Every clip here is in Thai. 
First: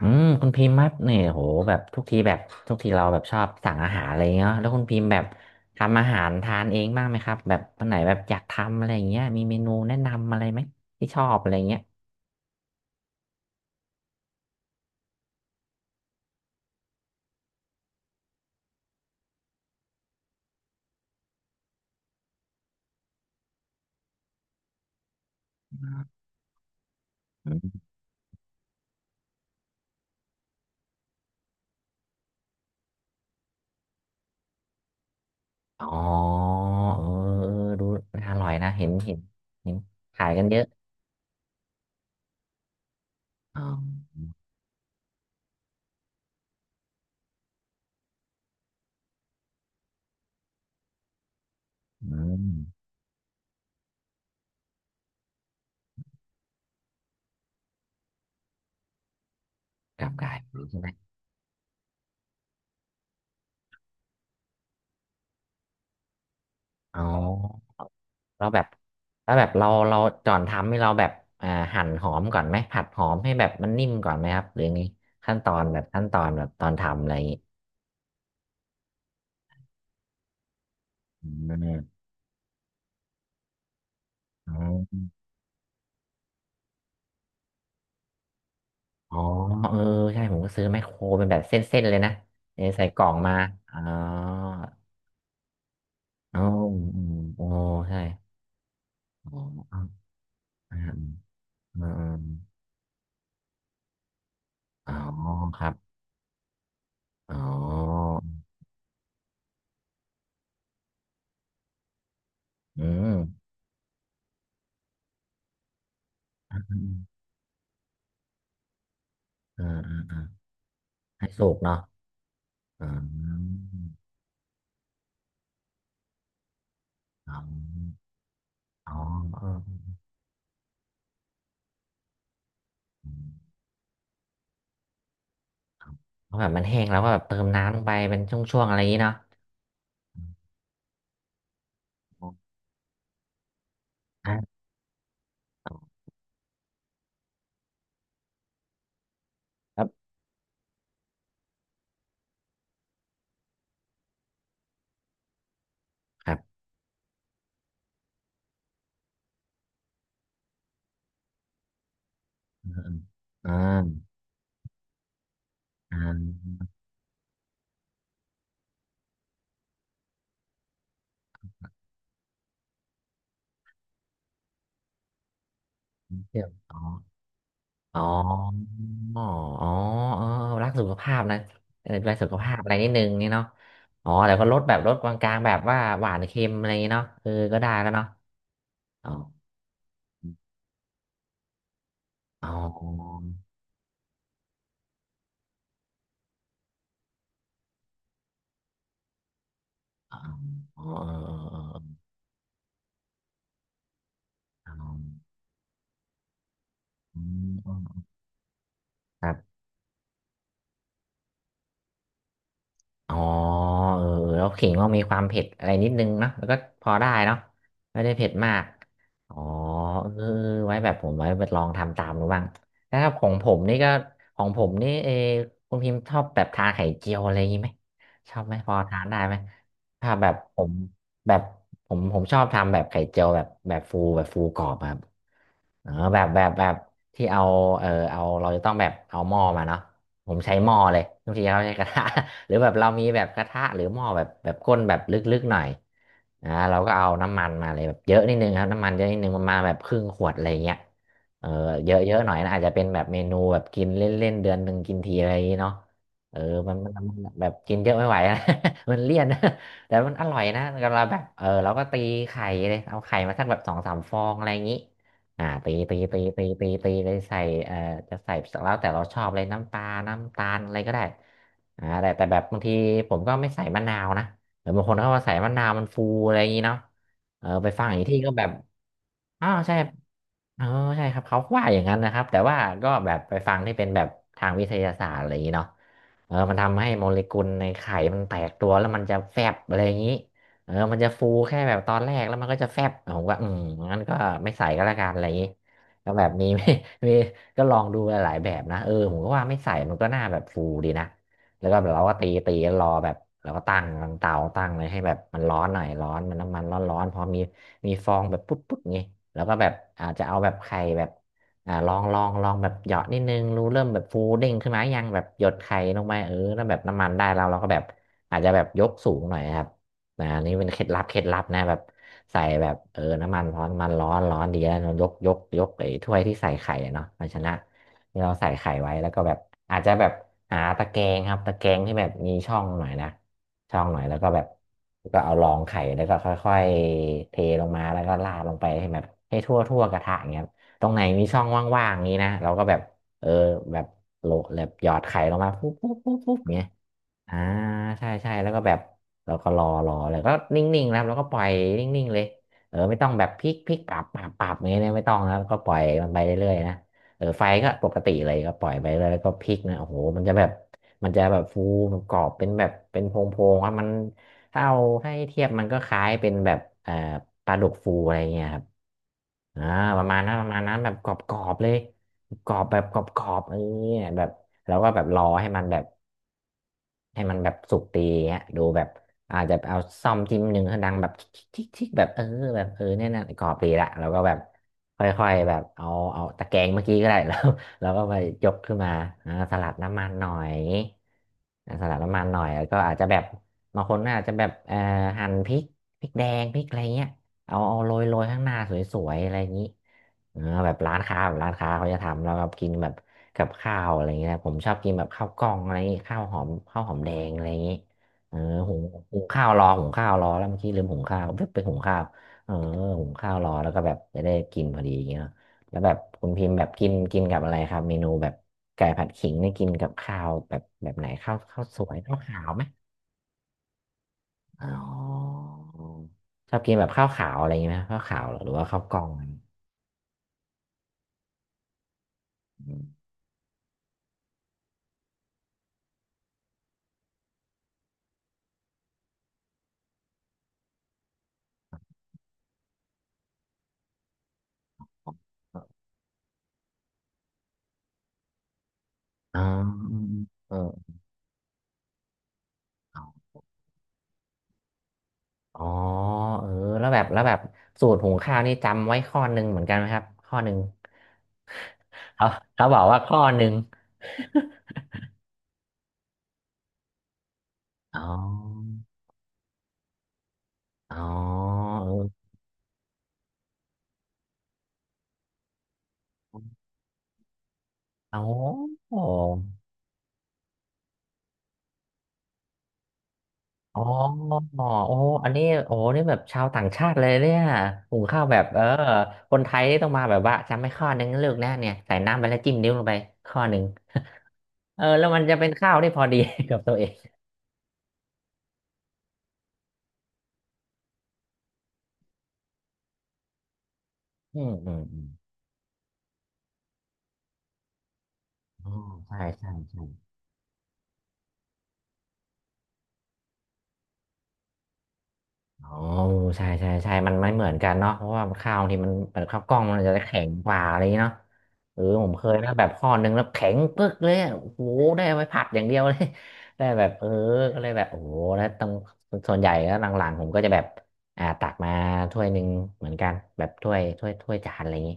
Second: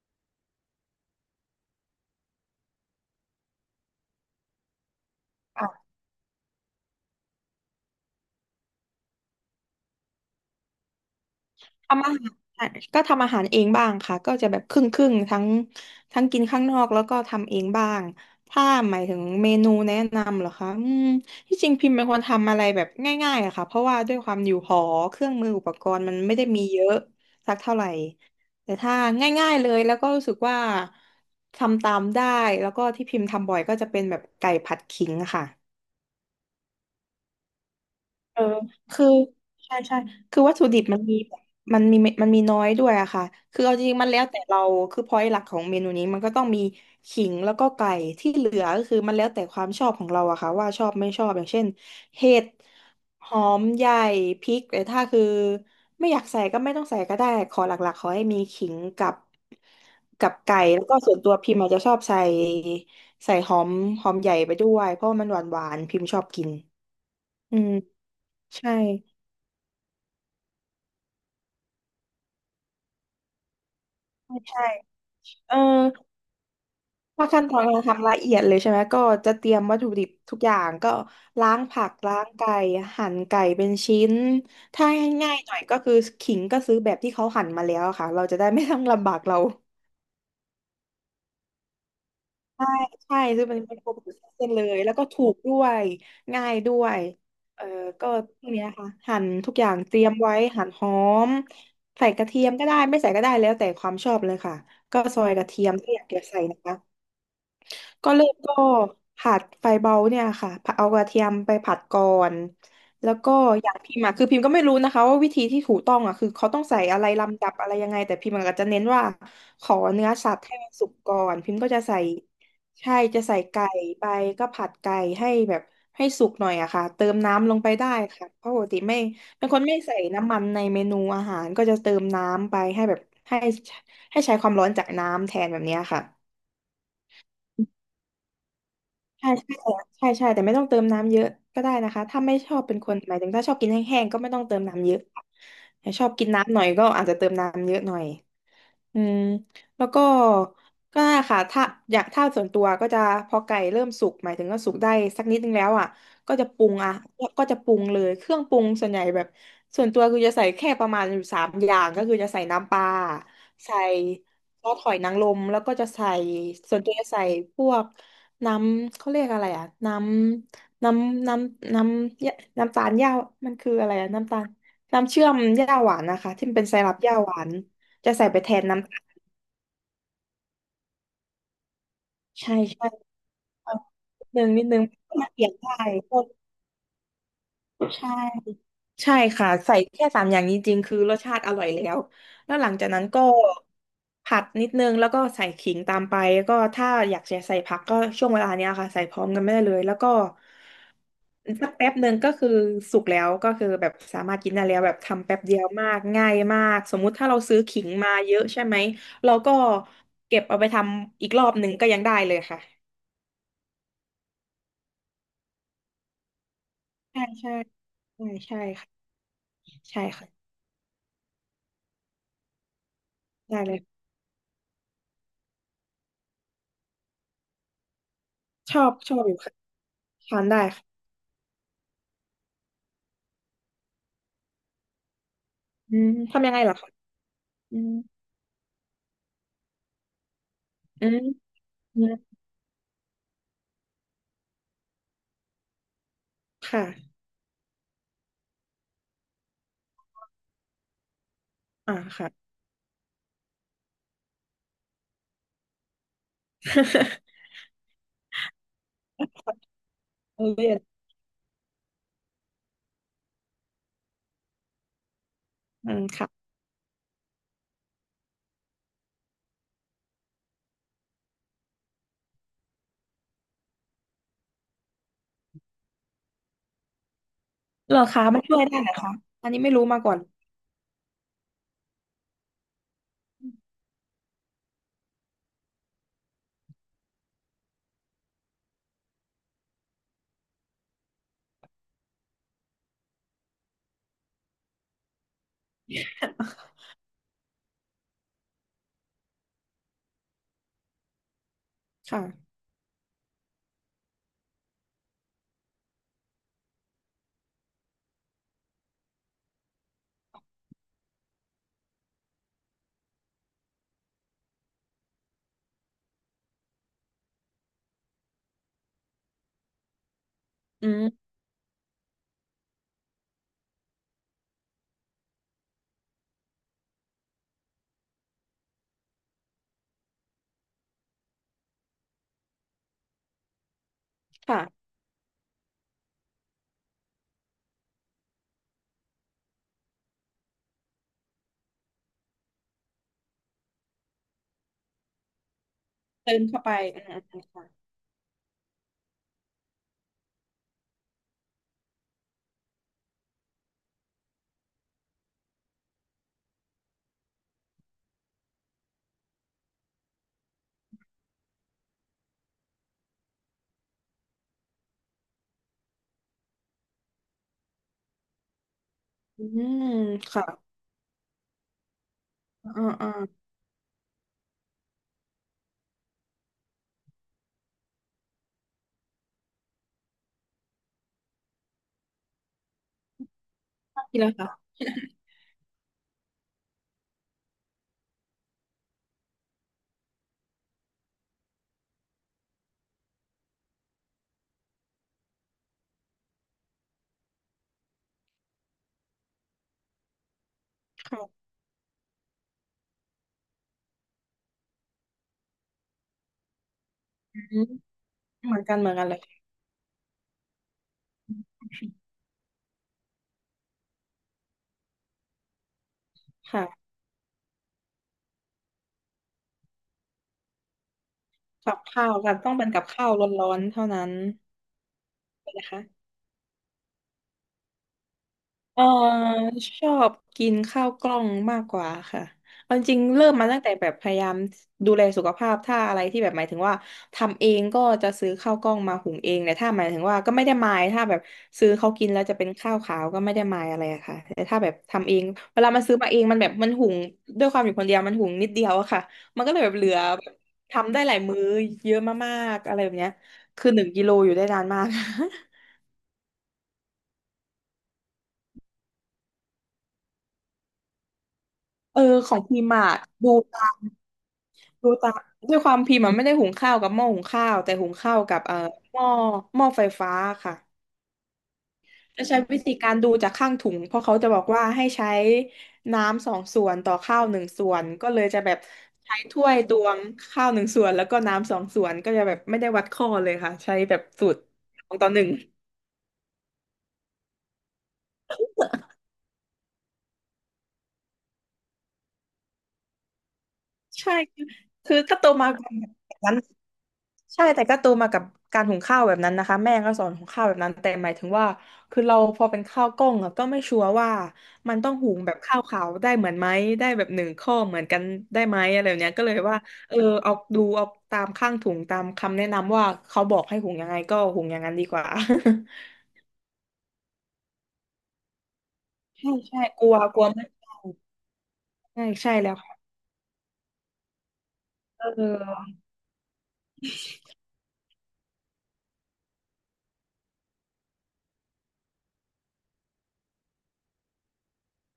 อืมคุณพิมพ์คัดเนี่ยโหแบบทุกทีแบบทุกทีเราแบบชอบสั่งอาหารอะไรเงี้ยแล้วคุณพิมพ์แบบค่ะทำอาหารทานเองบ้างไหมครับแบบวันไหนแบบอยากทำอะไรอย่างเงี้ยมีเมนูแนะนำอะไรไหมที่ชอบอะไรเงี้ยทำอาหารก็ทำอาหารเองบ้างค่ะก็จะแบบครึ่งครึ่งทั้งกินข้างนอกแล้วก็ทำเองบ้างถ้าหมายถึงเมนูแนะนำเหรอคะที่จริงพิมพ์เป็นคนทำอะไรแบบง่ายๆอะค่ะเพราะว่าด้วยความอยู่หอเครื่องมืออุปกรณ์มันไม่ได้มีเยอะสักอืเท่าไหมร่แต่ถ้าง่ายๆเลยแล้วก็รู้สึกว่าทำตามได้แล้วก็ที่พิมพ์ทำบ่อยก็จะเป็นแบบไก่ผัดขิงค่ะ อ๋อเออเออดูน่าอเออร่อยนะเห็นคือเห็นเห็ใช่นใช่ขายคือกันวัเยตอะถุดิบมันมีมันมีน้อยด้วยอะค่ะ อ๋คือเอาจริงๆมันแล้วอแต่เราคือพอยต์หลักของเมนูนี้มันก็ต้องมีขิงแล้วก็ไก่ที่เหลือก็คือมันแล้วแต่ความชอบของเราอะค่ะว่าชอบไม่ชอบ อย่างเช่นอืเห็มดหอมใหญ่พริกแต่ถ้าคือไม่อยากใส่ก็ไม่ต้องใส่ก็ได้ขอหลักๆขอให้มีขิงกับกลับกกัลาบยไก่เป็นใช่แล้ไหวมก็ส่วนตัวพิมอาจจะชอบใส่หอมหอมใหญ่ไปด้วยเพราะว่ามันหวานๆพิมชอบกินอ๋อือ มเราแบบใช่ ถ้าแบบเราก่อนทำให้เราแบบอ่าหั่นหอมก่อนไหมผัดหอมให้แบบมันนิ่มก่อนไหมครับหรืใช่ อไงขั้นตเอออนแบบขั้นตอนแบบตอนทำอะไรอย่างถ้างี้ขั้นตอนการทำละเอียดเลยใช่ไหม ก็จะเตรียมวัตถุดิบทุกอย่างก็อืล้างผักมล้างไก่หั่นไก่เป็นชิ้นอ๋ถ้าให้อง่ายๆหน่อยก็คือขิงก็ซื้อแบบที่เขาหั่นมาแล้วอะค่ะ เราจะได้ไม่ต้องลำบาอ๋อกเราเออใช่ผมก็ซื้อไมคโครเป็นแบบเส้นๆเลยนะเออใส่กล่องใช่ มาซื้อเป็นอ๋เป็อนโปรตีนเส้นเลยแล้วก็ถูกด้วย อ๋อง่ายด้วอืยมโอ้เออใช่ก็พวกเนี้ยค่ะหั่นอ๋อทุกอย่าอ๋งอเตรียมไว้หั่นอืหมอมอืมอืใส่กมระเทียมก็ได้ไม่ใส่ก็ได้แล้วแต่ความชอบเลยค่ะอ๋อก็ซอยกระคเทีรัยมบถ้าอยากจะใส่นะคะ อ๋อก็เริ่มก็ผัดไฟเบาเนี่ยค่ะผัดเอากระเทียมไปผัดก่อนอืแล้วมก็อย่างพิมพ์อะคือพิมพ์ก็ไม่รู้นะคะว่าวิธีที่ถูกต้องอะคือเขาอต้องืใส่มอะไรลำดับอะไรยังไงแต่พิมพ์ก็จะเน้นว่าขอ่าออ่าเนื้ออมสัตว์ให้มันสุกก่อให้นสุพิกมพ์ก็เนาะจะใส่อ่าใช่จะใส่ไก่ไปก็ผัดไก่ให้แบบให้สุกหน่อยอะค่ะเติมอ๋อ น้ำลงไปได้ค่ะเพราะปกติอ๋อไม่เอเป็นคนไม่อใส่น้ำมันในเมนูอาหารก็จะเติมน้ำไปให้แบบให้ให้ใช้ความร้อนจากน้ำแทนแบบเนี้ยค่ะ เพราะแบบมันแห้งแล้วก็แบบเติมน้ำลงไปเป็นช่วงๆอะไรอย่างนี้เนาะใช่ใช่ใช่ใช่แต่ไม่ต้องเติมน้ำเยอะก็ได้นะคะถ้าไม่ชอบเป็นคนหมายถึงถ้าชอบกินแห้งๆก็ไม่อ่ต้องเติามน้ำเยอะแต่อชอบกินน้ำหน่อยก็อาจจะเติมน้ำเยอะหน่อย อืมคแล้รัวก็บก็นั่นแหละค่ะถ้าอยากถ้าส่วนตัวก็จะพอไก่เริ่มสุกหมายถึงก็สุกได้สักนิดนึงแล้วอ่ะคก็รัจะบปรุงอ่ะก็จะปรุงเลยเครื่องปรุงส่วนใหญ่แบบส่วนตัวคือจะใส่แค่ประมาณอยู่สามอย่างก็คือจะใส่อืน้ำมปลาอืมอ่ใส่าซอสหอยนางรมแล้วก็จะอ่ใส่าส่วนตัวจะใส่พวกน้ำเขาเรียกอะไรอ่ะน้ำน้ำตาลหญ้ามันคืออะไรอ่ะน้ำตาลน้ำเชื่อมหญ้าหวานนะคะเชื่ยที่วมันเป็นอไซรัมปหญ้าหวาน อ๋อจะใส่ไปแทนน้อ๋ออ๋อเออรักสุขภาพนะเออดูแลสุขำภาใช่พอะไรใช่นิดนึงนี่เนาะเอาอ๋อนิดแต่นึก็งลดนิดแบนึบงลดกมันลางเปๆลี่ยแบนบได้ว่าหวาก็นเค็มอะไรอย่างนี้เนาะเออก็ได้แล้วเนาะใช่อ๋อใช่ค่ะใส่แค่สามอย่างนี้จริงคือรสชาติอร่อยแล้วอ๋แล้วหลังจากนั้นอก็ผัดนิดนึงแล้วก็ใส่ขิงตามไปแล้วก็ถ้าอยากจะใส่ผักก็ช่วงเวลาเนี้ยค่ะใส่พร้อมกันไม่ได้เลยแล้วก็อ๋ออ๋อสักแป๊บหนึ่งก็คือสุกแล้วก็คือแบบสามารถกินได้อ๋อแล้วอ๋ออ๋ออ๋แบบทำอแป๊บเดียวมากง่ายมากสมมุติถ้าเราซื้ออ๋ขิงอมาเยอะใช่ไหมคเรารัก็บ เก็บเอาไปทำอีกรอบหนึ่งก็ยังได้เลยค่ะ อ๋อเออแล้วขิงต้องมีความเผ็ดอะไรนิดนึงเนาะแล้วก็พอได้ใช่เนาะใช่ไม่ได้ใช่เผ็ดมาใช่กค่ะอ๋อใช่เออค่ะไว้แบบผมไว้ไปลองทำตามดูบ้างแล้วครับของผมได้เลนี่ยก็ของผมนี่เออคุณพิมพ์ชอบแบบทานไข่เจียวอะไรอย่างงี้ไหมชอบไหมพชออบทานชได้อบอไหมยู่ค่ะถ้าแบบทานผได้มค่ะแบบผมชอบทำแบบไข่เจียวแบบฟูแบบฟูกรอบอะครับเอออืมแบบแบทำบยังไงแบล่รบอคะที่เอาอืเออมเอาเราจะต้องแบบเอาหม้อมาเนาะผมใช้หม้อเลยอืมบางทีเขาใช้กระอืทะ มหรือแบบเรามีแบบกระทะหรือหม้อแบบก้นแบบลึกๆหน่อยอ่าเราก็เอาค่ะน้ำมันมาเลยแบบเยอะนิดนึงครับน้ำมันเยอะนิดนึงประมาณแบบครึ่งขวดอะไรเงี้ยเออเยอ่าอะเยอะหค่ะ น่อยนะอาจจะเป็นแบบเมนูแบบกินเล่นๆเดือนหนึ่งกินทีอะไรอย่างเงี้เนาะเออมันมันมัน แบบกินเยอะไม่ไหวนะ มันเลี่ยนแต่มันอร่อเอยอนะเรียนก็เราแบบเออเราก็ตีไข่เลยเอาไข่มาสักแบบสองสามฟองอะไรอย่างงี้อ่าตีอืตีมตีตีค่ะตีตีเลยใส่เอ่อจะใส่แล้วแต่เราชอบเลยน้ำปลาน้ำตาลอะไรก็ได้ อ่าแต่แบบบางทีผมก็ไม่ใส่มะนาวนะเดี๋ยวบางคนเขามาใส่มะนาวมันฟูอะไรอย่างนี้เนาะเออไปฟังเหรอีอกที่คะก็มัแบนบช่วยได้เหรอคะอัอ้านวนี้ไม่ใช่รู้มาก่อน เออใช่ครับเขาว่าอย่างนั้นนะครับแต่ว่าก็แบบไปฟังที่เป็นแบบทางวิทยาศาสตร์อะไรอย่างนี้เนาะเออมันทำให้โมเลกุลในไข่มันแตกตัวแล้วมันจะแฟบอะไรอย่างนี้เออมันจะฟูแค่แบบตอนแรกแล้วมันก็จะแฟบผมก็อืมงั้นก็ไม่ใส่ก็แล้วกันอะไรอย่างนี้ก็แบบมี มีก็ลองดูหลายๆแบบนะเออผมก็ว่าไม่ใส่มันก็น่าแบบฟูดีนะ แล้วก็แบบเรา ก็ตีตีค่ะรอแบบเราก็ตั้งเตาตั้งเลยให้แบบมันร้อนหน่อยร้อนมันน้ำมันร้อนพอมีฟองแบบปุ๊บปุ๊บงี้แล้วก็แบบอาจจะเอาแบบไข่แบบอ่าลองแบบหยอดนิดนึงรู้เริ่มแบบฟูเด้งขึ้นมายังแบบหยดไข่ลงไปเออแล้วแบบน้ำมันได้แล้วเราก็แบบอาจจะแบบยกสูงหน่อยครับนะอันนี่เป็นเคล็ดอืลับเคล็ดมลับนะแบบใส่แบบเออน้ำมันร้อนมันร้อนดีแล้วเรายกไอ้ถ้วยที่ใส่ไข่อะเนาะภาชนะ ที่เราใส่ไข่ไว้แล้วก็แบบอาจจะแบบหาตะแกรงครับตะแกรงที่แบบมีช่องหน่อยนะช่องหน่อยแล้วก็แบบค่ะก็เอารองไข่แล้วก็ค่อยๆเทลงมาแล้วก็ราดลงไปให้แบบให้ทั่วกระทะอย่างเงี้ยครับตรงไหนมีช่องว่างๆนี้นะเราก็แบบเออแบบโหลแบบหยอดไข่ลงมาปุ๊บปุ๊บปุ๊บปุ๊เติบมเข้าเงี้ย ไปอ่าใช่ใช่แล้วก็แบบเราก็รอรอแล้วก็นิ่งๆนะครับแล้วก็ปล่อยนิ่งๆเลยเออไม่ต้องแบบพลิกพลิกปรับปรับปรับอย่างเงี้ยนะไม่ต้องนะครับก็ปล่อยมันไปเรื่อยๆนะเออไฟก็ปกติเลยก็ปล่อยไปเรื่อยแล้วก็พลิกนะโอ้โหมันจะแบบมันจะแบบฟูแบบกรอบเป็นแบบเป็นโพงๆครับมันถ้าเอาให้เทียบมันก็คล้ายเป็นแบบปลาดุกฟูอะไรเงี้ยครับอืมอือ่ามประมาณนั้นปค่ะระมาณนั้นแบบกรอบๆเลยกรอบอืมแบบกค่ะรอ่าอ่าอบๆเออแบบแล้วก็แบบรอให้มันแบบ ให้มันแบบสุกดีเงี้ยดูแบบอาจจะเอาซ่อมจิ้มหนึ่งให้ดังแบบทิกทิกแบบเออแบบเออเนี่ยนะกรอบดีละแล้วทีก็แบละบค่ะค่อยๆแบบเอาเอาตะแกรงเมื่อกี้ก็ได้ แล้วแล้วก็ไปยกขึ้นมาอ่าสลัดน้ำมันหน่อยอ่าสลัดน้ำมันหน่อยแล้วก็อาจจะแบบบางคนอาจจะแบบหั่นพริกพริกแดงพริกอะไรเงี้ยเอาเอาโรยโรยข้างหน้าสวยๆอะไรอย่างนี้ เออแบบร้านค้าค่ะแบบร้านค้าเขาจะทำแล้วก็กินแบบกับข้าวอะไรเงี้ยผมชอบกินแบบข้าวกล้องอะไรเงี้ยข้าวหอมข้าวหอมแดงอือะไรมเงี้ยเออเหมือนกัหุนงเหมือนกันเลหุงยข้าวรอหุงข้าวรอแล้วเมื่อกี้ลืมหุงข้าวเพิ่งไปหุงข้าวเออหุงข้าวรอแล้วก็แบบจะได้กินพอดีอย่างเงี้ยเนอะแล้วแบบคุณพิมพ์แบค่ะบกินกินกับอะไรครับเมนูแบบไก่ผัดขิงนี่กินกับข้าวแบบแบบไหนข้าวข้าวกัสบวยข้าข้าววกันขาต้วองไหมเป็นกับข้าวร้อนๆเท่านั้นอ๋อนะคะ ชอบกินแบบข้าวขาวอะไรเงี้ยไหมข้าวขาวเหรอหรือว่าเอข้าวอกล้องอะไรอย่างงี้ชอบกินข้าวกล้องมากกว่าค่ะอืเอาจริงๆเริ่มมาตั้งแต่แบบพยายามดูแลสุขภาพถ้าอะไรที่แบบหมายถึงว่าทำเองก็จะซื้อข้าวกล้องมาหุงเองแต่ถ้าหมายถึงว่าก็ไม่ได้มายถ้าแบบซื้อเขากินแล้วจะเป็นข้าวขาวก็ไม่ได้มายอะไรอะค่ะแต่ถ้าแบบทำเองเวลาม มันซื้อมาเองมันแบบหุงด้วยความอยู่คนเดียวมันหุงนิดเดียวอะค่ะอ๋อมันก็เลยแบบเหลือือมแบบอเออทำได้หลายมื้อเยอะมากๆอะไรแบบอ๋เนี้ยอาคือ1 กิโลอยู่ได้นานมาก อ๋อเออแล้วแบบแล้วแบบสูตรหุงข้าวนี่จำไว้ข้อหนึ่งเหมือนกันไหมครับข้อหนึ่งเออเขาของพิเขามพ์บอกอะว่าข้อดูหนึ่ง ตาม ดูตามด้วยความพิมพ์มันไม่ได้หุงข้าวกับหม้อหุงข้าวแต่หุง อ๋อข้าวกับหม้อหม้อไฟฟ้าค่ะอ๋อเอจะอใช้วิธีการดูจากข้างถุงเพราะเขาจะบอกว่าให้ใช้น้ำ2 ส่วนต่อข้าว 1 ส่วนก็อ๋อเลยจะแบบอ๋ใช้ถ้วยตวงข้าวหนึ่งส่วนแล้วก็น้ำสองส่วนก็จะแบบไม่ได้วัดข้อเลยค่ะใช้อแบบสูตรโอ้สองต่อหนึ่อังนนี้โอ้นี่แบบชาวต่างชาติเลยเนี่ยหุงข้าวแบบเออคนไทยนี่ต้องมาแบบว่าจำไม่ข้อหนึ่งเลือกแน่เนี่ยใส่น้ำไปแล้วจิ้มนิ้วลงไปข้อหนึ่ง ใช่คือ เออคือแล้วถ้ามันโตจะมาเป็นแบข้าบวที่พอดี นั้น กับตัวเองใช่แต่ก็โตมากับการหุงข้าวแบบนั้นนะคะแม่ก็สอนหุงข้าวแบบนั้นแต่หมายถึงว่าคือเราพอเป็นข้าวกล้องอะก็ไม่ชัวร์ว่าอืมอืมันม ต้องหุงแบบข้าวขาวได้เหมือนไหมได้แบบหนึ่งข้อเหมือนกันได้ไหมอ๋ออะไรแบบเนี้ยใช่ก็เลยใช่ว่าใช่ เออเอาดูเอาตามข้างถุงตามคำแนะนำว่าเขาบอกให้หุงยังไงก็หุงอย่างนั้นดีกว่า อ๋อใช่ใช่ใช่มันไม่เหมือนกันเนาะเพราะว่าข้าวบางทีมันเปิ ดใช่ข้าวกล้อใช่งมักนลัจะวกแข็ลัวงไม่กว่าอะไรอย่างเงี้ยเนาะเออใช่ผมเคใช่ใช่ยแล้นะวแบบข้ค่ะอนึงแล้วแข็งปึ๊กเลยอะโอ้โหได้เอาเออไว้ผัดอย่างเดียวเลย ได้แบบเออก็เลยแบบโอ้โหแล้วต้องส่วนใหญ่แล้วหลังๆผมก็จะแบบอ่าตักมาถ้วยหนึ่งเหมือนกันแบบถ้วยถ้วยถ้วยจานอะไรอย่างงี้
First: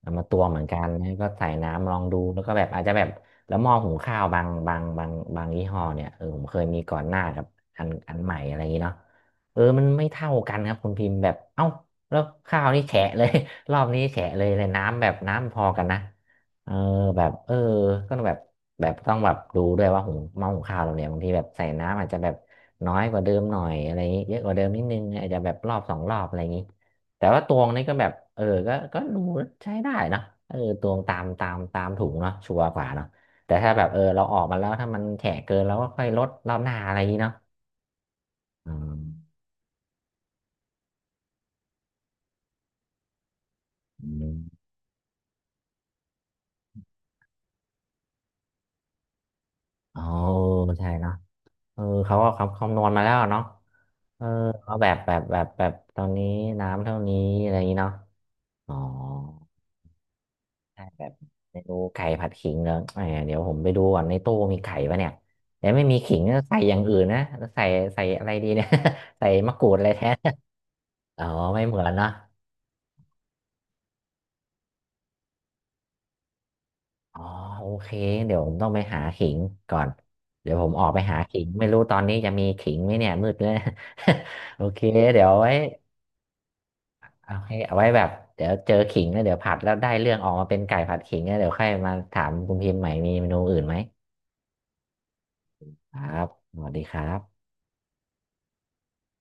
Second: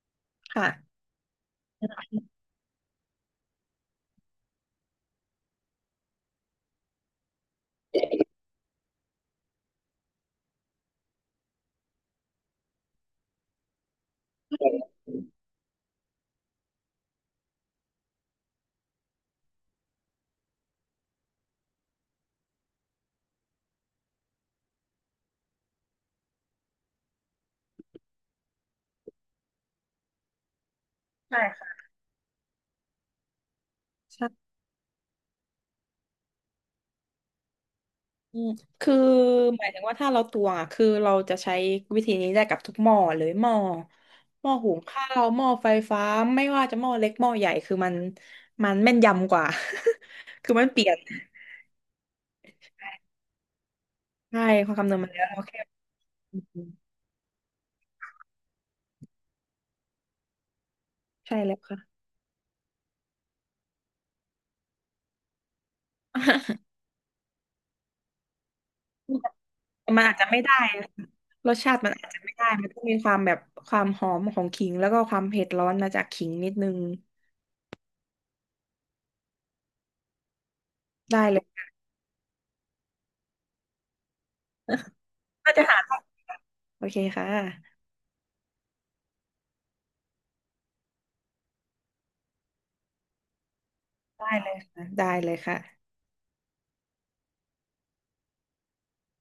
เอามาตวงเหมือนกันค่ะแล้วก็ใส่น้ำลองดูแล้วก็แบบอาจจะแบบแล้วหม้อหุงข้าวบางบางบางบางยี่ห้อเนี่ยเออผมเคยมีก่อนหน้ากับอันอันใหม่อะไรอย่างงี้เนาะ เออมันไม่เท่ากันครับคุณพิมพ์แบบเอ้าแล้วข้าวนี่แฉะเลย รอบนี้แฉะเลยเลยน้ำแบบน้ำพอกันนะเออแบบเออก็แบบแบบต้องแบบดูด้วยว่าหุงหม้อหุงข้าวเราเนี่ยบางทีแบบใส่น้ำอาจจะแบบน้อยกว่าเดิมหน่อยอะไรอย่างงี้เยอะกว่าเดิมนิดนึงอาจจะแบบรอบสองรอบอะไรอย่างงี้แต่ว่าตวงนี่ก็แบบเออก็ก็ดูใช้ได้นะเออตวงตามใช่ตามคตามถุงเนาะชัวร์กว่าเนาะแต่ถ้าแบบเออเราออก่ะ มาแล้วถ้ามันแฉะเกินเราก็ค่อยลดรอบหน้าอะไรอย่างงี้เนาะอืมอืคือมหมายถึงว่าถ้าเราตวงอ่ะคือเราจะใช้วิธีนี้ได้กับทุกหม้อเลยอืม หม้อหุงข้าวหม้อไฟฟ้าไม่ว่าจะหม้อเล็กหม้อใหญ่คือมันแม่นยำกว่า อ๋อ คือมันเปใช่ลี่ยนเนาะเออเขาก็คำคำนวณมาแล้วเนาะเออใช่ควาเขามแบคำนบวณมัแบนบแล้วแบเราบแค่แบบตอนนี้อืมน้ำเท่านี้อะไรอย่างนี้เนาะอ๋อใช่แบบใช่แล้เมวนูค่ะ ไก่ผัดขิงเหรอเออเดี๋ยวผมไปดูก่อนในตู้มีไก่ปะเนี่ยเดี๋ยวไม่มีขิงก็ใส่อย่างอื่นนะแล้วใส่ใส่อะไรดีเนี่ย ใส่ มะกรูดอะไรแทมันอาน จจะไม่ได้นะ อ๋อรสไม่ชาเหมืติอมันนเนาะอาจจะไม่ได้มันต้องมีความแบบความหอมของขิงแล้วก็ความเผ็ดร้อนมาจากขิงนิดนึงอ๋อโอเคเดี๋ยวผมต้องไปหาขิงก่อนเดี๋ยวผมออกไปหาได้เลขิย งไม่รู้ตอนนี้จะมีขิงไหมเนี่ยมืดเลย โอเคเดี๋ยว ไว้ น่าจะหาได้โอเคค่โอเคเอาะไว้แบบเดี๋ยวเจอขิงแล้วเดี๋ยวผัดแล้วได้เรื่องออกมาเป็นไก่ผัดขิงแล้วเดี๋ยวค่อยมาถามคุณพิมพ์ใหม่มีเมนูอื่นไหมได้เลยค่ะได้เลยค่ะครับสวัสดีครับ